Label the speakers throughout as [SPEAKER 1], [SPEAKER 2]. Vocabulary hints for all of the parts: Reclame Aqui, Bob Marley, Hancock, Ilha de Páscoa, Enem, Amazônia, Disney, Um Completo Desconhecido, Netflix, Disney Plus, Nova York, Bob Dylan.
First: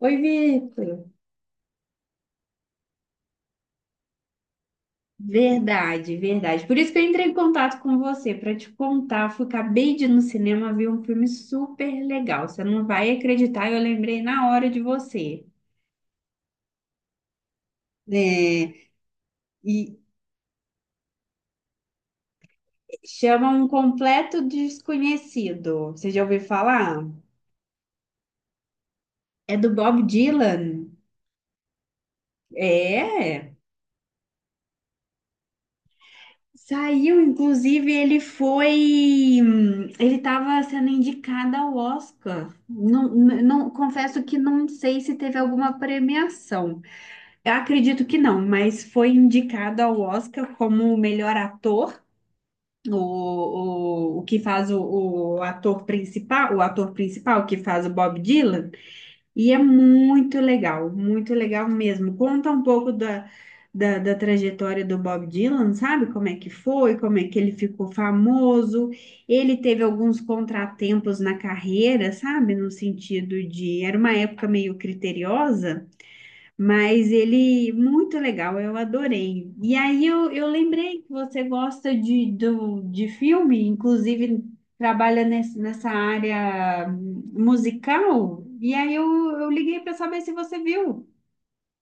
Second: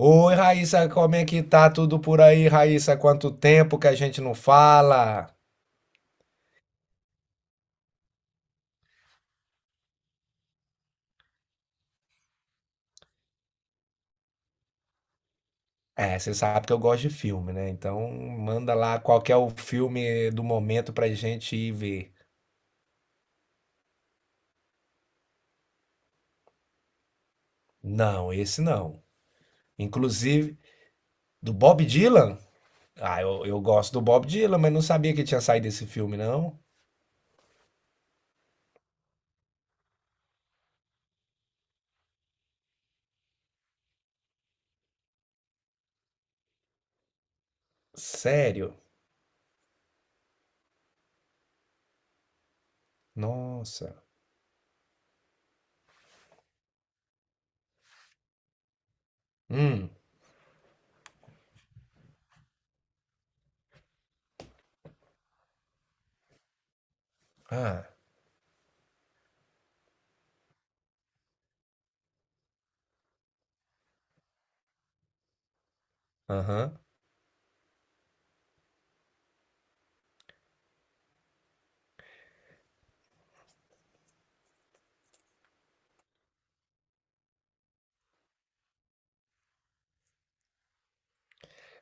[SPEAKER 1] Oi,
[SPEAKER 2] Raíssa,
[SPEAKER 1] Vitor.
[SPEAKER 2] como é que tá tudo por aí, Raíssa? Quanto tempo que a gente não fala?
[SPEAKER 1] Verdade, verdade. Por isso que eu entrei em contato com você, para te contar. Acabei de ir no cinema ver um filme super legal. Você não vai acreditar, eu lembrei na hora de você.
[SPEAKER 2] É, você sabe que eu gosto de filme, né? Então manda
[SPEAKER 1] É,
[SPEAKER 2] lá qual que é o
[SPEAKER 1] e
[SPEAKER 2] filme do momento pra gente ir ver.
[SPEAKER 1] Chama Um Completo Desconhecido. Você já ouviu falar?
[SPEAKER 2] Não, esse não.
[SPEAKER 1] É do Bob
[SPEAKER 2] Inclusive,
[SPEAKER 1] Dylan.
[SPEAKER 2] do Bob Dylan? Ah, eu,
[SPEAKER 1] É.
[SPEAKER 2] eu gosto do Bob Dylan, mas não sabia que tinha saído esse filme, não.
[SPEAKER 1] Saiu, inclusive, ele foi. Ele estava sendo indicado ao Oscar. Confesso que não sei se teve alguma premiação. Eu acredito que não,
[SPEAKER 2] Sério?
[SPEAKER 1] mas foi indicado ao Oscar como o melhor ator,
[SPEAKER 2] Nossa.
[SPEAKER 1] o que faz o ator principal, o ator principal que faz o Bob Dylan. E é
[SPEAKER 2] Hum.
[SPEAKER 1] muito legal mesmo. Conta um pouco da trajetória do Bob Dylan, sabe? Como é que foi, como é que ele
[SPEAKER 2] Ah,
[SPEAKER 1] ficou famoso. Ele teve alguns contratempos na carreira, sabe? No sentido de, era uma época meio criteriosa.
[SPEAKER 2] aham.
[SPEAKER 1] Mas ele, muito legal, eu adorei. E aí eu lembrei que você gosta de, do, de filme, inclusive trabalha nessa área musical. E aí eu liguei para saber se você viu.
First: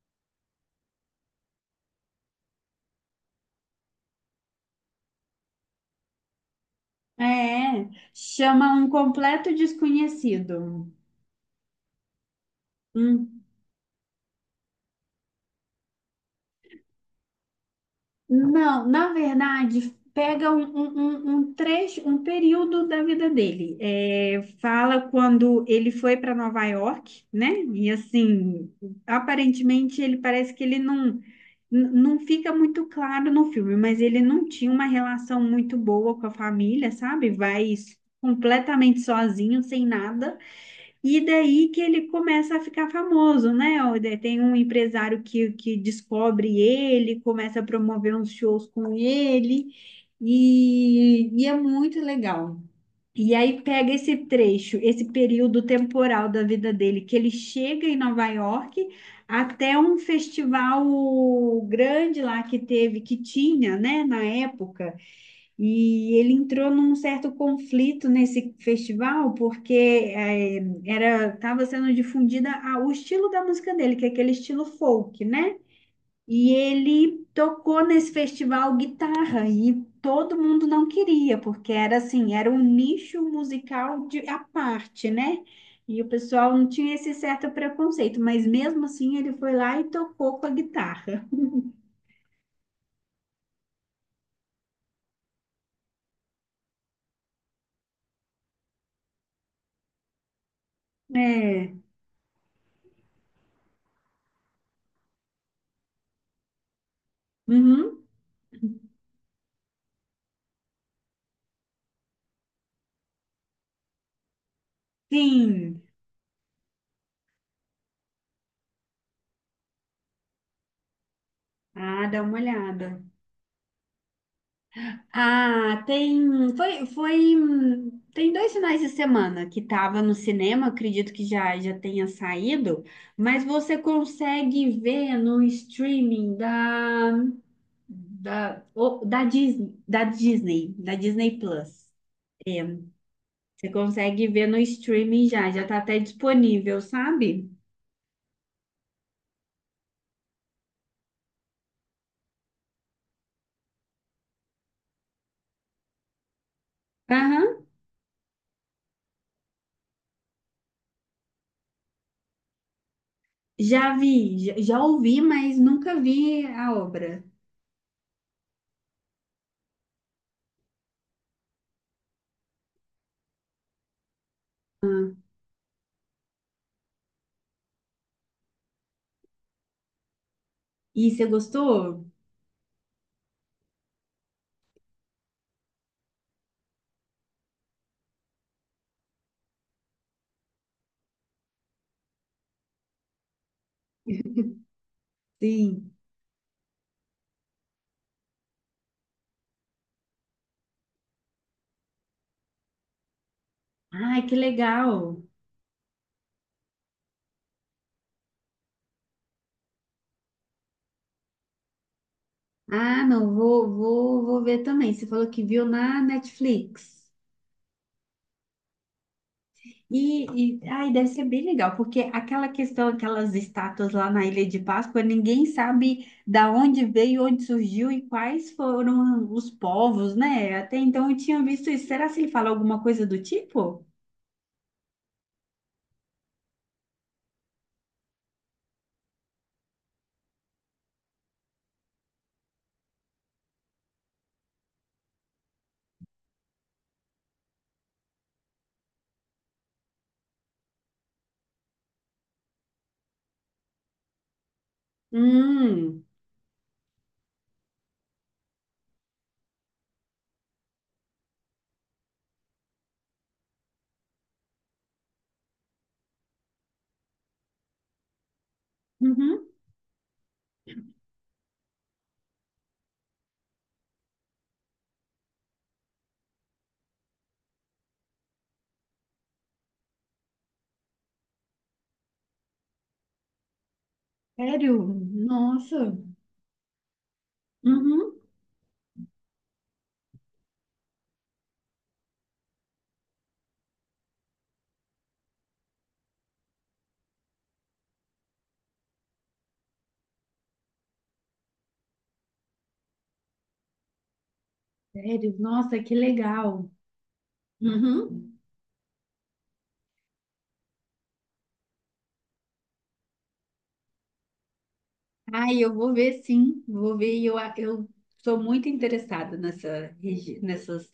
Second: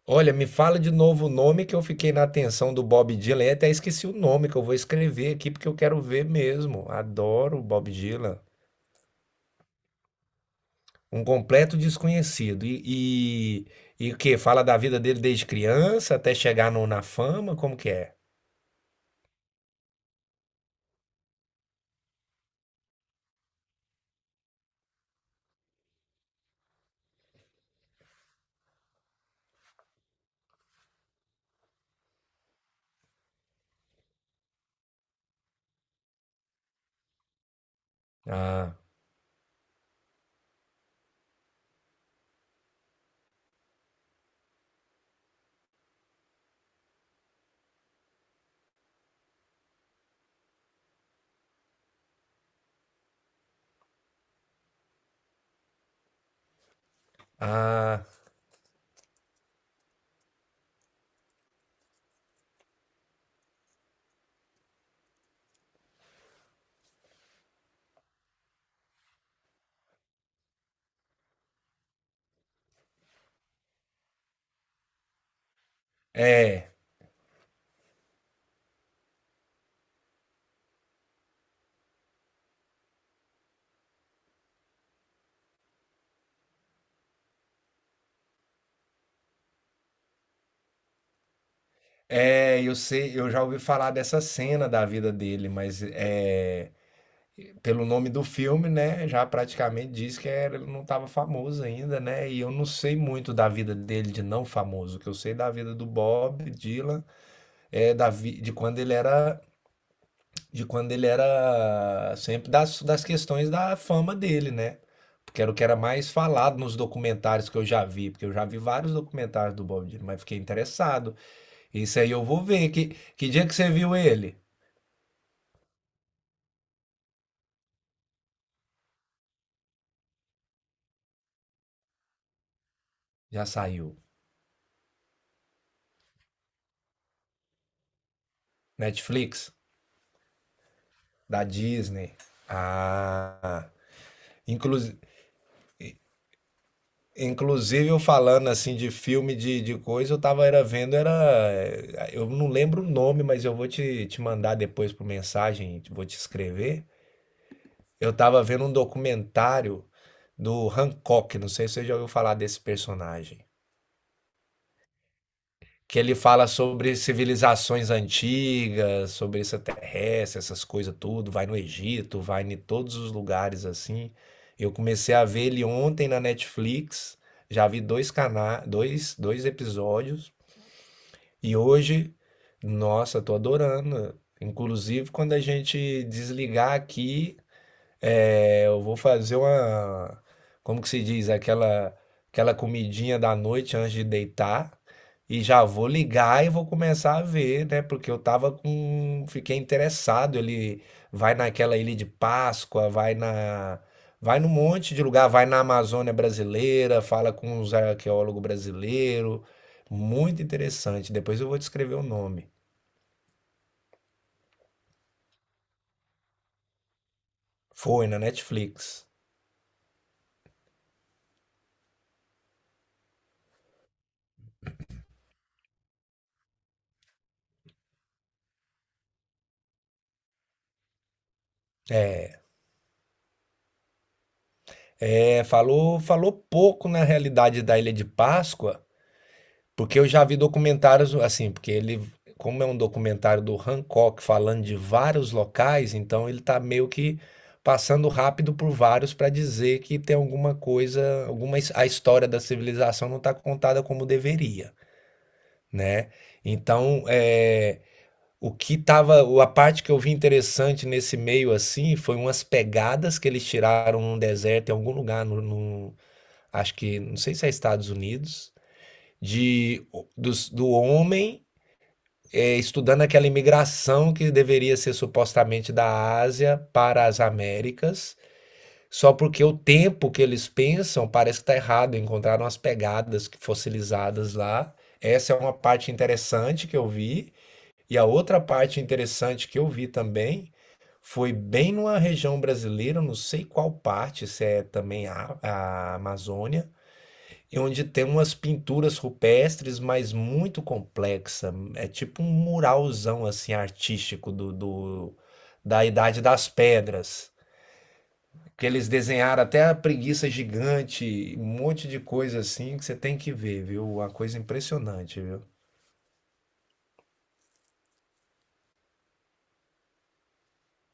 [SPEAKER 2] Olha, me fala de novo o nome que eu fiquei na atenção do Bob Dylan e até esqueci o nome que eu vou escrever aqui porque eu quero ver mesmo. Adoro o
[SPEAKER 1] É,
[SPEAKER 2] Bob Dylan.
[SPEAKER 1] chama Um Completo Desconhecido.
[SPEAKER 2] Um completo desconhecido.
[SPEAKER 1] Um
[SPEAKER 2] E, e o quê? Fala da vida dele desde criança até chegar na fama? Como que é?
[SPEAKER 1] Não, na verdade, pega um trecho, um período da vida dele. É, fala quando ele foi para Nova York, né? E assim, aparentemente ele parece que ele não, n- não fica muito claro no filme, mas ele não tinha uma relação muito boa com a família, sabe? Vai
[SPEAKER 2] Ah,
[SPEAKER 1] completamente sozinho, sem nada. E daí que ele começa a ficar famoso, né? Ó, daí tem um empresário que descobre ele, começa a promover uns shows com ele, e é muito legal. E aí pega esse trecho, esse período temporal da vida dele, que ele chega em
[SPEAKER 2] ah,
[SPEAKER 1] Nova York até um festival grande lá que teve, que tinha, né, na época. E ele entrou num certo conflito nesse festival, porque era estava sendo difundida o estilo da música dele, que é aquele estilo folk, né? E
[SPEAKER 2] é.
[SPEAKER 1] ele tocou nesse festival guitarra e todo mundo não queria, porque era assim, era um nicho musical de à parte, né? E o pessoal não tinha esse certo preconceito, mas mesmo assim ele foi lá e tocou com a guitarra.
[SPEAKER 2] É, eu sei, eu já ouvi falar dessa cena da vida dele, mas é, pelo nome do filme, né, já praticamente diz que ele não estava famoso
[SPEAKER 1] É.
[SPEAKER 2] ainda, né? E eu não sei muito da vida dele de não famoso. O que eu sei da vida do Bob Dylan é
[SPEAKER 1] Uhum.
[SPEAKER 2] de quando ele era de quando ele era sempre das, das questões da fama dele, né? Porque era o que era
[SPEAKER 1] Sim.
[SPEAKER 2] mais falado nos documentários que eu já vi, porque eu já vi vários documentários do Bob Dylan, mas fiquei interessado. Isso
[SPEAKER 1] Ah,
[SPEAKER 2] aí
[SPEAKER 1] dá
[SPEAKER 2] eu
[SPEAKER 1] uma
[SPEAKER 2] vou ver.
[SPEAKER 1] olhada.
[SPEAKER 2] Que dia que você viu ele?
[SPEAKER 1] Ah, tem. Foi, foi. Tem dois finais de semana que tava no cinema, acredito que já tenha saído, mas
[SPEAKER 2] Já
[SPEAKER 1] você
[SPEAKER 2] saiu.
[SPEAKER 1] consegue ver no streaming da, da, o- da
[SPEAKER 2] Netflix?
[SPEAKER 1] Disney, da Disney, da Disney
[SPEAKER 2] Da
[SPEAKER 1] Plus.
[SPEAKER 2] Disney. Ah.
[SPEAKER 1] Você consegue ver no
[SPEAKER 2] Inclusive,
[SPEAKER 1] streaming já tá até disponível, sabe?
[SPEAKER 2] inclusive eu falando assim de filme de coisa, eu tava era vendo, era. Eu não lembro o nome, mas eu vou te mandar depois por mensagem, vou te escrever.
[SPEAKER 1] Aham,
[SPEAKER 2] Eu tava vendo um documentário do Hancock, não sei se você já ouviu falar desse personagem,
[SPEAKER 1] já ouvi, mas
[SPEAKER 2] que
[SPEAKER 1] nunca
[SPEAKER 2] ele
[SPEAKER 1] vi
[SPEAKER 2] fala
[SPEAKER 1] a
[SPEAKER 2] sobre
[SPEAKER 1] obra.
[SPEAKER 2] civilizações antigas, sobre extraterrestre, essas coisas tudo, vai no Egito, vai em todos os lugares assim. Eu comecei a ver ele ontem na Netflix, já vi dois, dois episódios,
[SPEAKER 1] E você
[SPEAKER 2] e
[SPEAKER 1] gostou?
[SPEAKER 2] hoje, nossa, tô adorando. Inclusive, quando a gente desligar aqui, é, eu vou fazer uma, como que se diz, aquela comidinha da noite antes de deitar e já vou
[SPEAKER 1] Sim.
[SPEAKER 2] ligar e vou começar a ver, né? Porque eu tava com, fiquei interessado, ele vai naquela ilha de Páscoa,
[SPEAKER 1] Ai, que
[SPEAKER 2] vai num monte de
[SPEAKER 1] legal.
[SPEAKER 2] lugar, vai na Amazônia brasileira, fala com os arqueólogos brasileiros. Muito interessante. Depois eu vou te escrever o nome.
[SPEAKER 1] Ah, não, vou ver também. Você falou que viu na Netflix.
[SPEAKER 2] Foi na Netflix.
[SPEAKER 1] E ai, deve ser bem legal, porque aquela questão, aquelas estátuas lá na Ilha de Páscoa, ninguém sabe da onde veio, onde surgiu e quais foram os povos, né? Até então eu tinha visto isso. Será se ele
[SPEAKER 2] É,
[SPEAKER 1] fala alguma coisa do tipo?
[SPEAKER 2] é, falou, falou pouco na realidade da Ilha de Páscoa, porque eu já vi documentários assim, porque ele, como é um documentário do Hancock falando de vários locais, então ele tá meio que passando rápido por vários para dizer que tem alguma coisa, alguma a história da civilização não está contada como deveria,
[SPEAKER 1] Hum,
[SPEAKER 2] né? Então, é, o que tava, a parte que eu vi interessante nesse meio assim, foi umas pegadas que eles tiraram num deserto em algum lugar no, acho que, não sei se é Estados Unidos,
[SPEAKER 1] uhum,
[SPEAKER 2] de do homem é, estudando aquela imigração que deveria ser supostamente da Ásia para as Américas, só porque o tempo que eles pensam parece que está errado, encontraram as pegadas fossilizadas lá.
[SPEAKER 1] sério?
[SPEAKER 2] Essa é uma parte
[SPEAKER 1] Nossa,
[SPEAKER 2] interessante que eu vi, e a
[SPEAKER 1] uhum,
[SPEAKER 2] outra parte interessante que eu vi também foi bem numa região brasileira, não sei qual parte, se é também a Amazônia, e onde tem umas pinturas rupestres, mas muito complexa. É tipo um muralzão assim artístico
[SPEAKER 1] sério, nossa,
[SPEAKER 2] da
[SPEAKER 1] que
[SPEAKER 2] Idade das
[SPEAKER 1] legal.
[SPEAKER 2] Pedras,
[SPEAKER 1] Uhum.
[SPEAKER 2] que eles desenharam até a preguiça gigante, um monte de coisa assim que você tem que ver, viu? Uma coisa impressionante, viu?
[SPEAKER 1] Ai, eu vou ver sim, vou ver. Eu, eu sou muito interessada nessas,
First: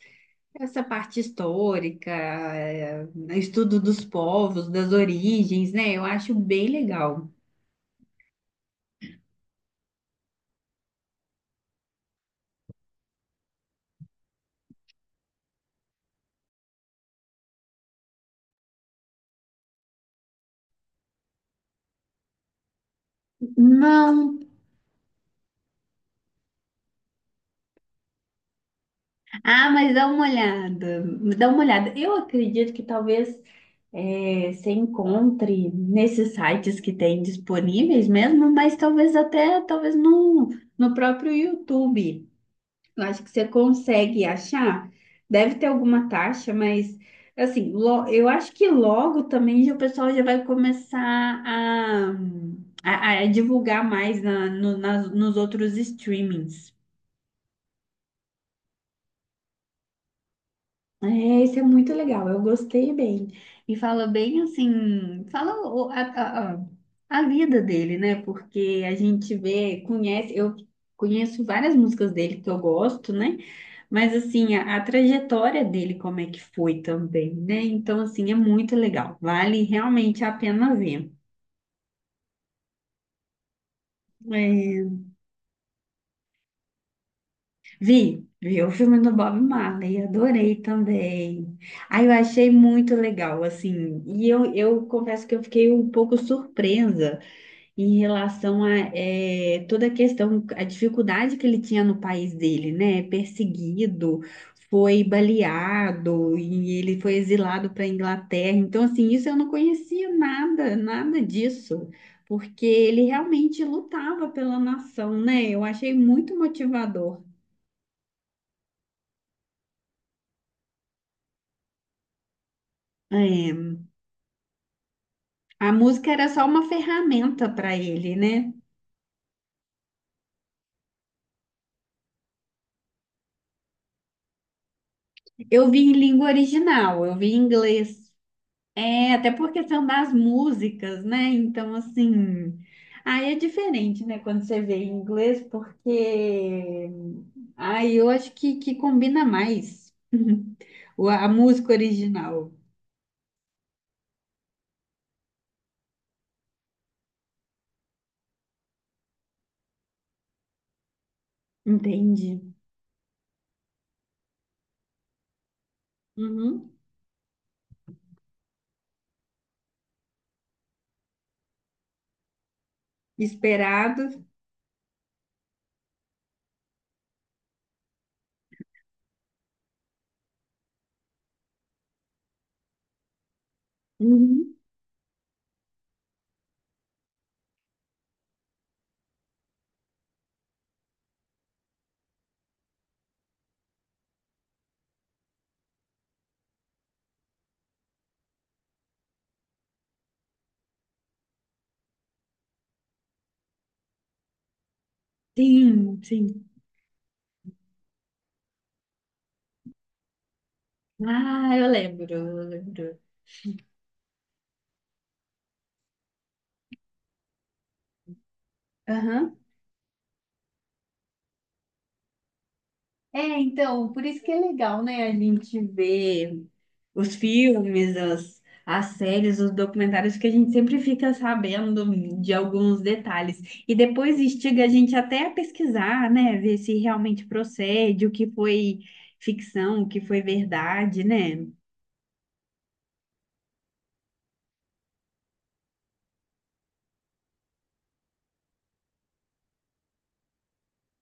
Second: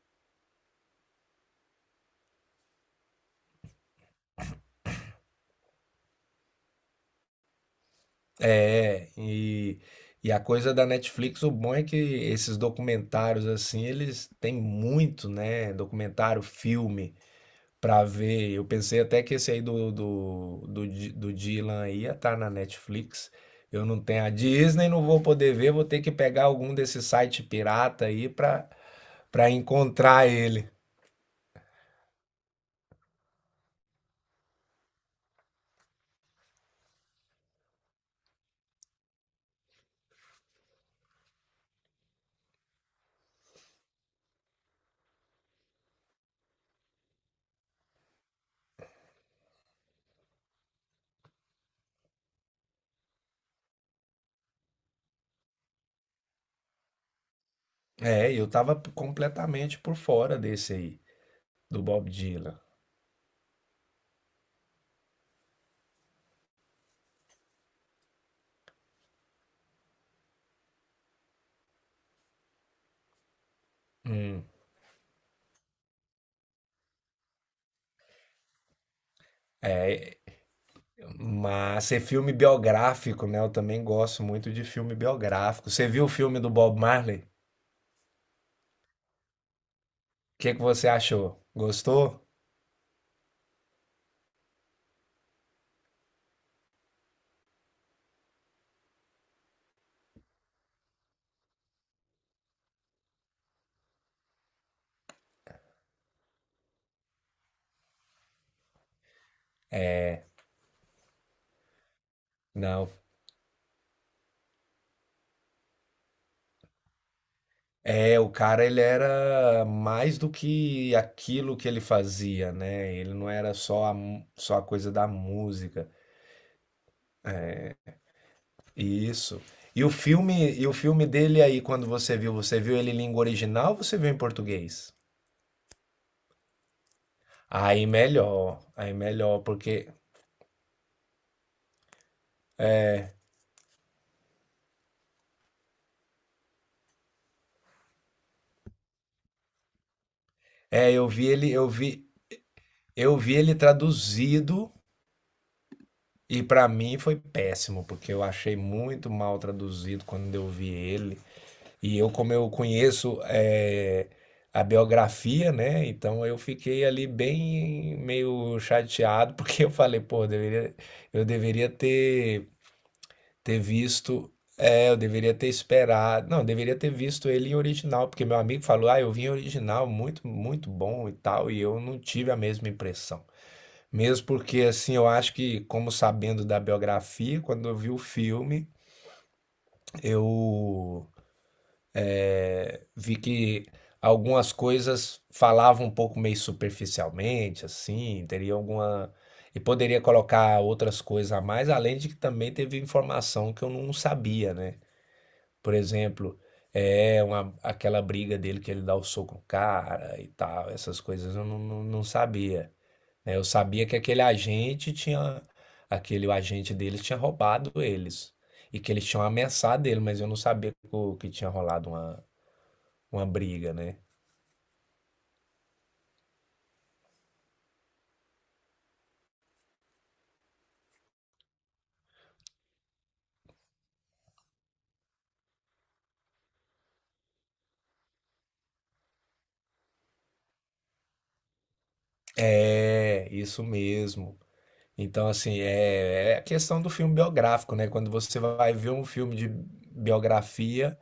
[SPEAKER 1] essa parte histórica, estudo dos povos, das origens, né? Eu acho bem legal.
[SPEAKER 2] É, e a coisa da Netflix, o bom é que esses documentários assim, eles têm muito, né? Documentário, filme. Pra ver, eu pensei até que esse aí do Dylan ia estar na Netflix. Eu não tenho a
[SPEAKER 1] Não.
[SPEAKER 2] Disney, não vou poder ver, vou ter que pegar algum desses site pirata aí pra para
[SPEAKER 1] Ah, mas
[SPEAKER 2] encontrar ele.
[SPEAKER 1] dá uma olhada. Eu acredito que talvez você encontre nesses sites que tem disponíveis mesmo, mas talvez até, talvez no próprio YouTube. Eu acho que você consegue achar. Deve ter alguma taxa, mas assim, eu acho que logo também já o pessoal já vai começar a, a divulgar mais na, no- nas- nos outros streamings.
[SPEAKER 2] É, eu tava completamente por fora desse aí,
[SPEAKER 1] É, isso é
[SPEAKER 2] do
[SPEAKER 1] muito
[SPEAKER 2] Bob
[SPEAKER 1] legal, eu
[SPEAKER 2] Dylan.
[SPEAKER 1] gostei bem. E fala bem assim, fala a vida dele, né? Porque a gente vê, conhece, eu conheço várias músicas dele que eu gosto, né? Mas
[SPEAKER 2] Hum.
[SPEAKER 1] assim, a trajetória dele, como é que foi também, né? Então, assim, é muito legal. Vale
[SPEAKER 2] É,
[SPEAKER 1] realmente a pena ver.
[SPEAKER 2] mas é filme biográfico, né? Eu também gosto muito de filme
[SPEAKER 1] É,
[SPEAKER 2] biográfico. Você viu o filme do Bob Marley?
[SPEAKER 1] Vi o filme do Bob Marley,
[SPEAKER 2] O que
[SPEAKER 1] adorei
[SPEAKER 2] que você achou?
[SPEAKER 1] também. Aí eu
[SPEAKER 2] Gostou?
[SPEAKER 1] achei muito legal, assim, e eu confesso que eu fiquei um pouco surpresa em relação a toda a questão, a dificuldade que ele tinha no país dele, né? Perseguido, foi baleado e ele foi exilado para a Inglaterra. Então, assim, isso eu não conhecia nada disso, porque
[SPEAKER 2] Não,
[SPEAKER 1] ele realmente lutava pela nação, né? Eu achei muito motivador.
[SPEAKER 2] é, o cara ele era mais do que aquilo que ele fazia, né? Ele não era
[SPEAKER 1] É,
[SPEAKER 2] só só a coisa da
[SPEAKER 1] a
[SPEAKER 2] música.
[SPEAKER 1] música era só uma ferramenta para ele, né?
[SPEAKER 2] E isso. E o filme dele aí, quando você viu ele em língua original ou você viu em português?
[SPEAKER 1] Eu vi em língua original, eu vi em inglês.
[SPEAKER 2] Aí
[SPEAKER 1] É, até
[SPEAKER 2] melhor,
[SPEAKER 1] por questão
[SPEAKER 2] porque
[SPEAKER 1] das músicas, né? Então, assim, aí é diferente, né, quando você vê em inglês, porque aí eu acho que combina mais
[SPEAKER 2] é,
[SPEAKER 1] a música original.
[SPEAKER 2] eu vi ele traduzido e pra mim foi péssimo, porque eu achei muito mal traduzido quando eu vi ele. E eu, como
[SPEAKER 1] Entende?
[SPEAKER 2] eu conheço é, a biografia, né? Então eu
[SPEAKER 1] Uhum.
[SPEAKER 2] fiquei ali bem meio chateado, porque eu falei, pô, eu deveria, eu deveria ter, ter
[SPEAKER 1] Esperado.
[SPEAKER 2] visto. É, eu deveria ter esperado. Não, eu deveria ter visto ele em original, porque meu amigo falou, ah, eu vi em original, muito, muito bom e tal, e eu não tive a mesma impressão. Mesmo
[SPEAKER 1] Uhum.
[SPEAKER 2] porque, assim, eu acho que, como sabendo da biografia, quando eu vi o filme, eu vi que algumas coisas falavam um pouco meio superficialmente, assim, teria alguma. E poderia colocar outras coisas a mais, além de que também teve informação que eu não sabia, né? Por exemplo,
[SPEAKER 1] Sim.
[SPEAKER 2] é uma, aquela briga dele que ele dá o soco no cara e tal, essas coisas eu
[SPEAKER 1] Ah,
[SPEAKER 2] não
[SPEAKER 1] eu
[SPEAKER 2] sabia,
[SPEAKER 1] lembro.
[SPEAKER 2] né? Eu sabia que aquele agente tinha. Aquele agente deles tinha roubado eles. E que eles tinham
[SPEAKER 1] Aham.
[SPEAKER 2] ameaçado ele, mas eu não sabia que que tinha rolado
[SPEAKER 1] É,
[SPEAKER 2] uma briga,
[SPEAKER 1] então,
[SPEAKER 2] né?
[SPEAKER 1] por isso que é legal, né, a gente ver os filmes, as séries, os documentários, que a gente sempre fica sabendo de alguns detalhes. E depois instiga a gente até a pesquisar, né? Ver se realmente procede, o que foi ficção, o que foi verdade, né?
[SPEAKER 2] É, isso mesmo. Então, assim, é, é a questão do filme biográfico, né? Quando você vai ver um filme de biografia,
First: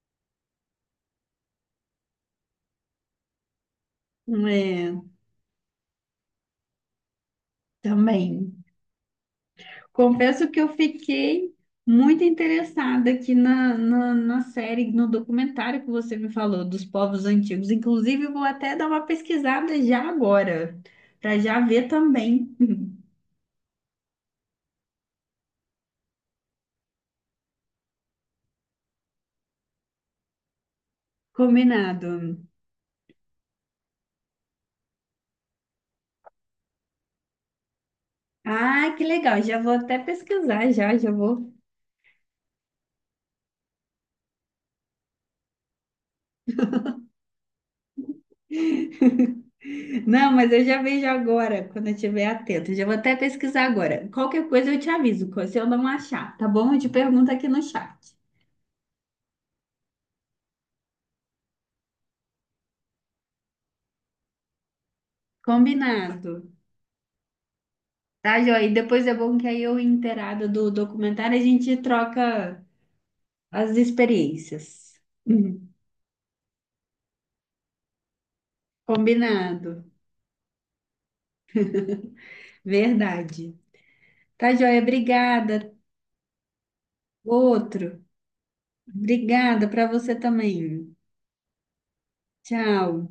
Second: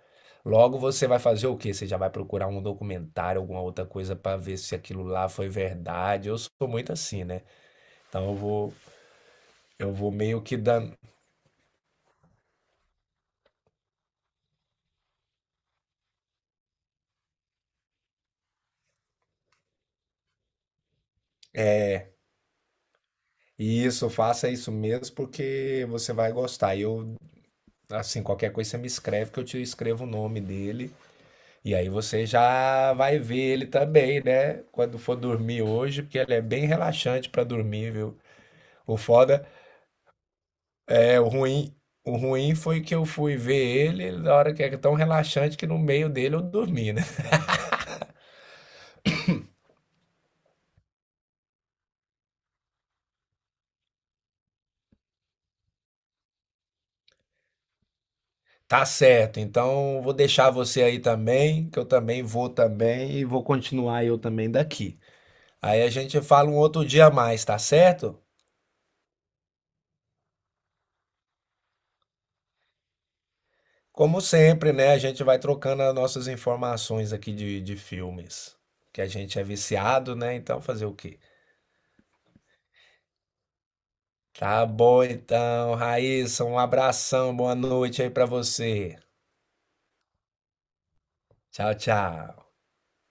[SPEAKER 2] logo você vai fazer o quê? Você já vai procurar um documentário, alguma outra coisa para ver se
[SPEAKER 1] É,
[SPEAKER 2] aquilo lá foi verdade. Eu sou muito assim, né? Então
[SPEAKER 1] também.
[SPEAKER 2] eu vou meio
[SPEAKER 1] Confesso
[SPEAKER 2] que
[SPEAKER 1] que eu
[SPEAKER 2] dando.
[SPEAKER 1] fiquei muito interessada aqui na série, no documentário que você me falou dos povos antigos. Inclusive, eu vou até dar uma pesquisada já agora, para já ver também.
[SPEAKER 2] Isso, faça isso mesmo porque você vai gostar. E eu, assim, qualquer coisa você me escreve que eu te escrevo o nome dele. E aí
[SPEAKER 1] Combinado.
[SPEAKER 2] você já vai ver ele também, né? Quando for dormir hoje, porque ele é bem relaxante para dormir, viu?
[SPEAKER 1] Ah,
[SPEAKER 2] O
[SPEAKER 1] que legal.
[SPEAKER 2] foda
[SPEAKER 1] Já
[SPEAKER 2] é o
[SPEAKER 1] vou.
[SPEAKER 2] ruim. O ruim foi que eu fui ver ele na hora que é tão relaxante que no meio dele eu dormi, né?
[SPEAKER 1] Não, mas eu já vejo agora, quando eu estiver atento. Já vou até pesquisar agora. Qualquer coisa eu te aviso, se eu não achar, tá bom? Eu te pergunto aqui no chat.
[SPEAKER 2] Tá certo. Então vou deixar você aí também, que eu também vou também e vou continuar eu também daqui. Aí a gente
[SPEAKER 1] Combinado.
[SPEAKER 2] fala um outro dia a mais, tá certo?
[SPEAKER 1] Tá, joia? E depois é bom que aí eu inteirada do documentário, a gente troca as
[SPEAKER 2] Como sempre, né?
[SPEAKER 1] experiências.
[SPEAKER 2] A gente vai
[SPEAKER 1] Uhum.
[SPEAKER 2] trocando as nossas informações aqui de filmes. Que a gente é
[SPEAKER 1] Combinado.
[SPEAKER 2] viciado, né? Então fazer o quê?
[SPEAKER 1] Verdade. Tá,
[SPEAKER 2] Tá
[SPEAKER 1] joia?
[SPEAKER 2] bom,
[SPEAKER 1] Obrigada.
[SPEAKER 2] então, Raíssa, um abração, boa noite
[SPEAKER 1] Outro.
[SPEAKER 2] aí pra você.
[SPEAKER 1] Obrigada para você também.
[SPEAKER 2] Tchau, tchau.
[SPEAKER 1] Tchau.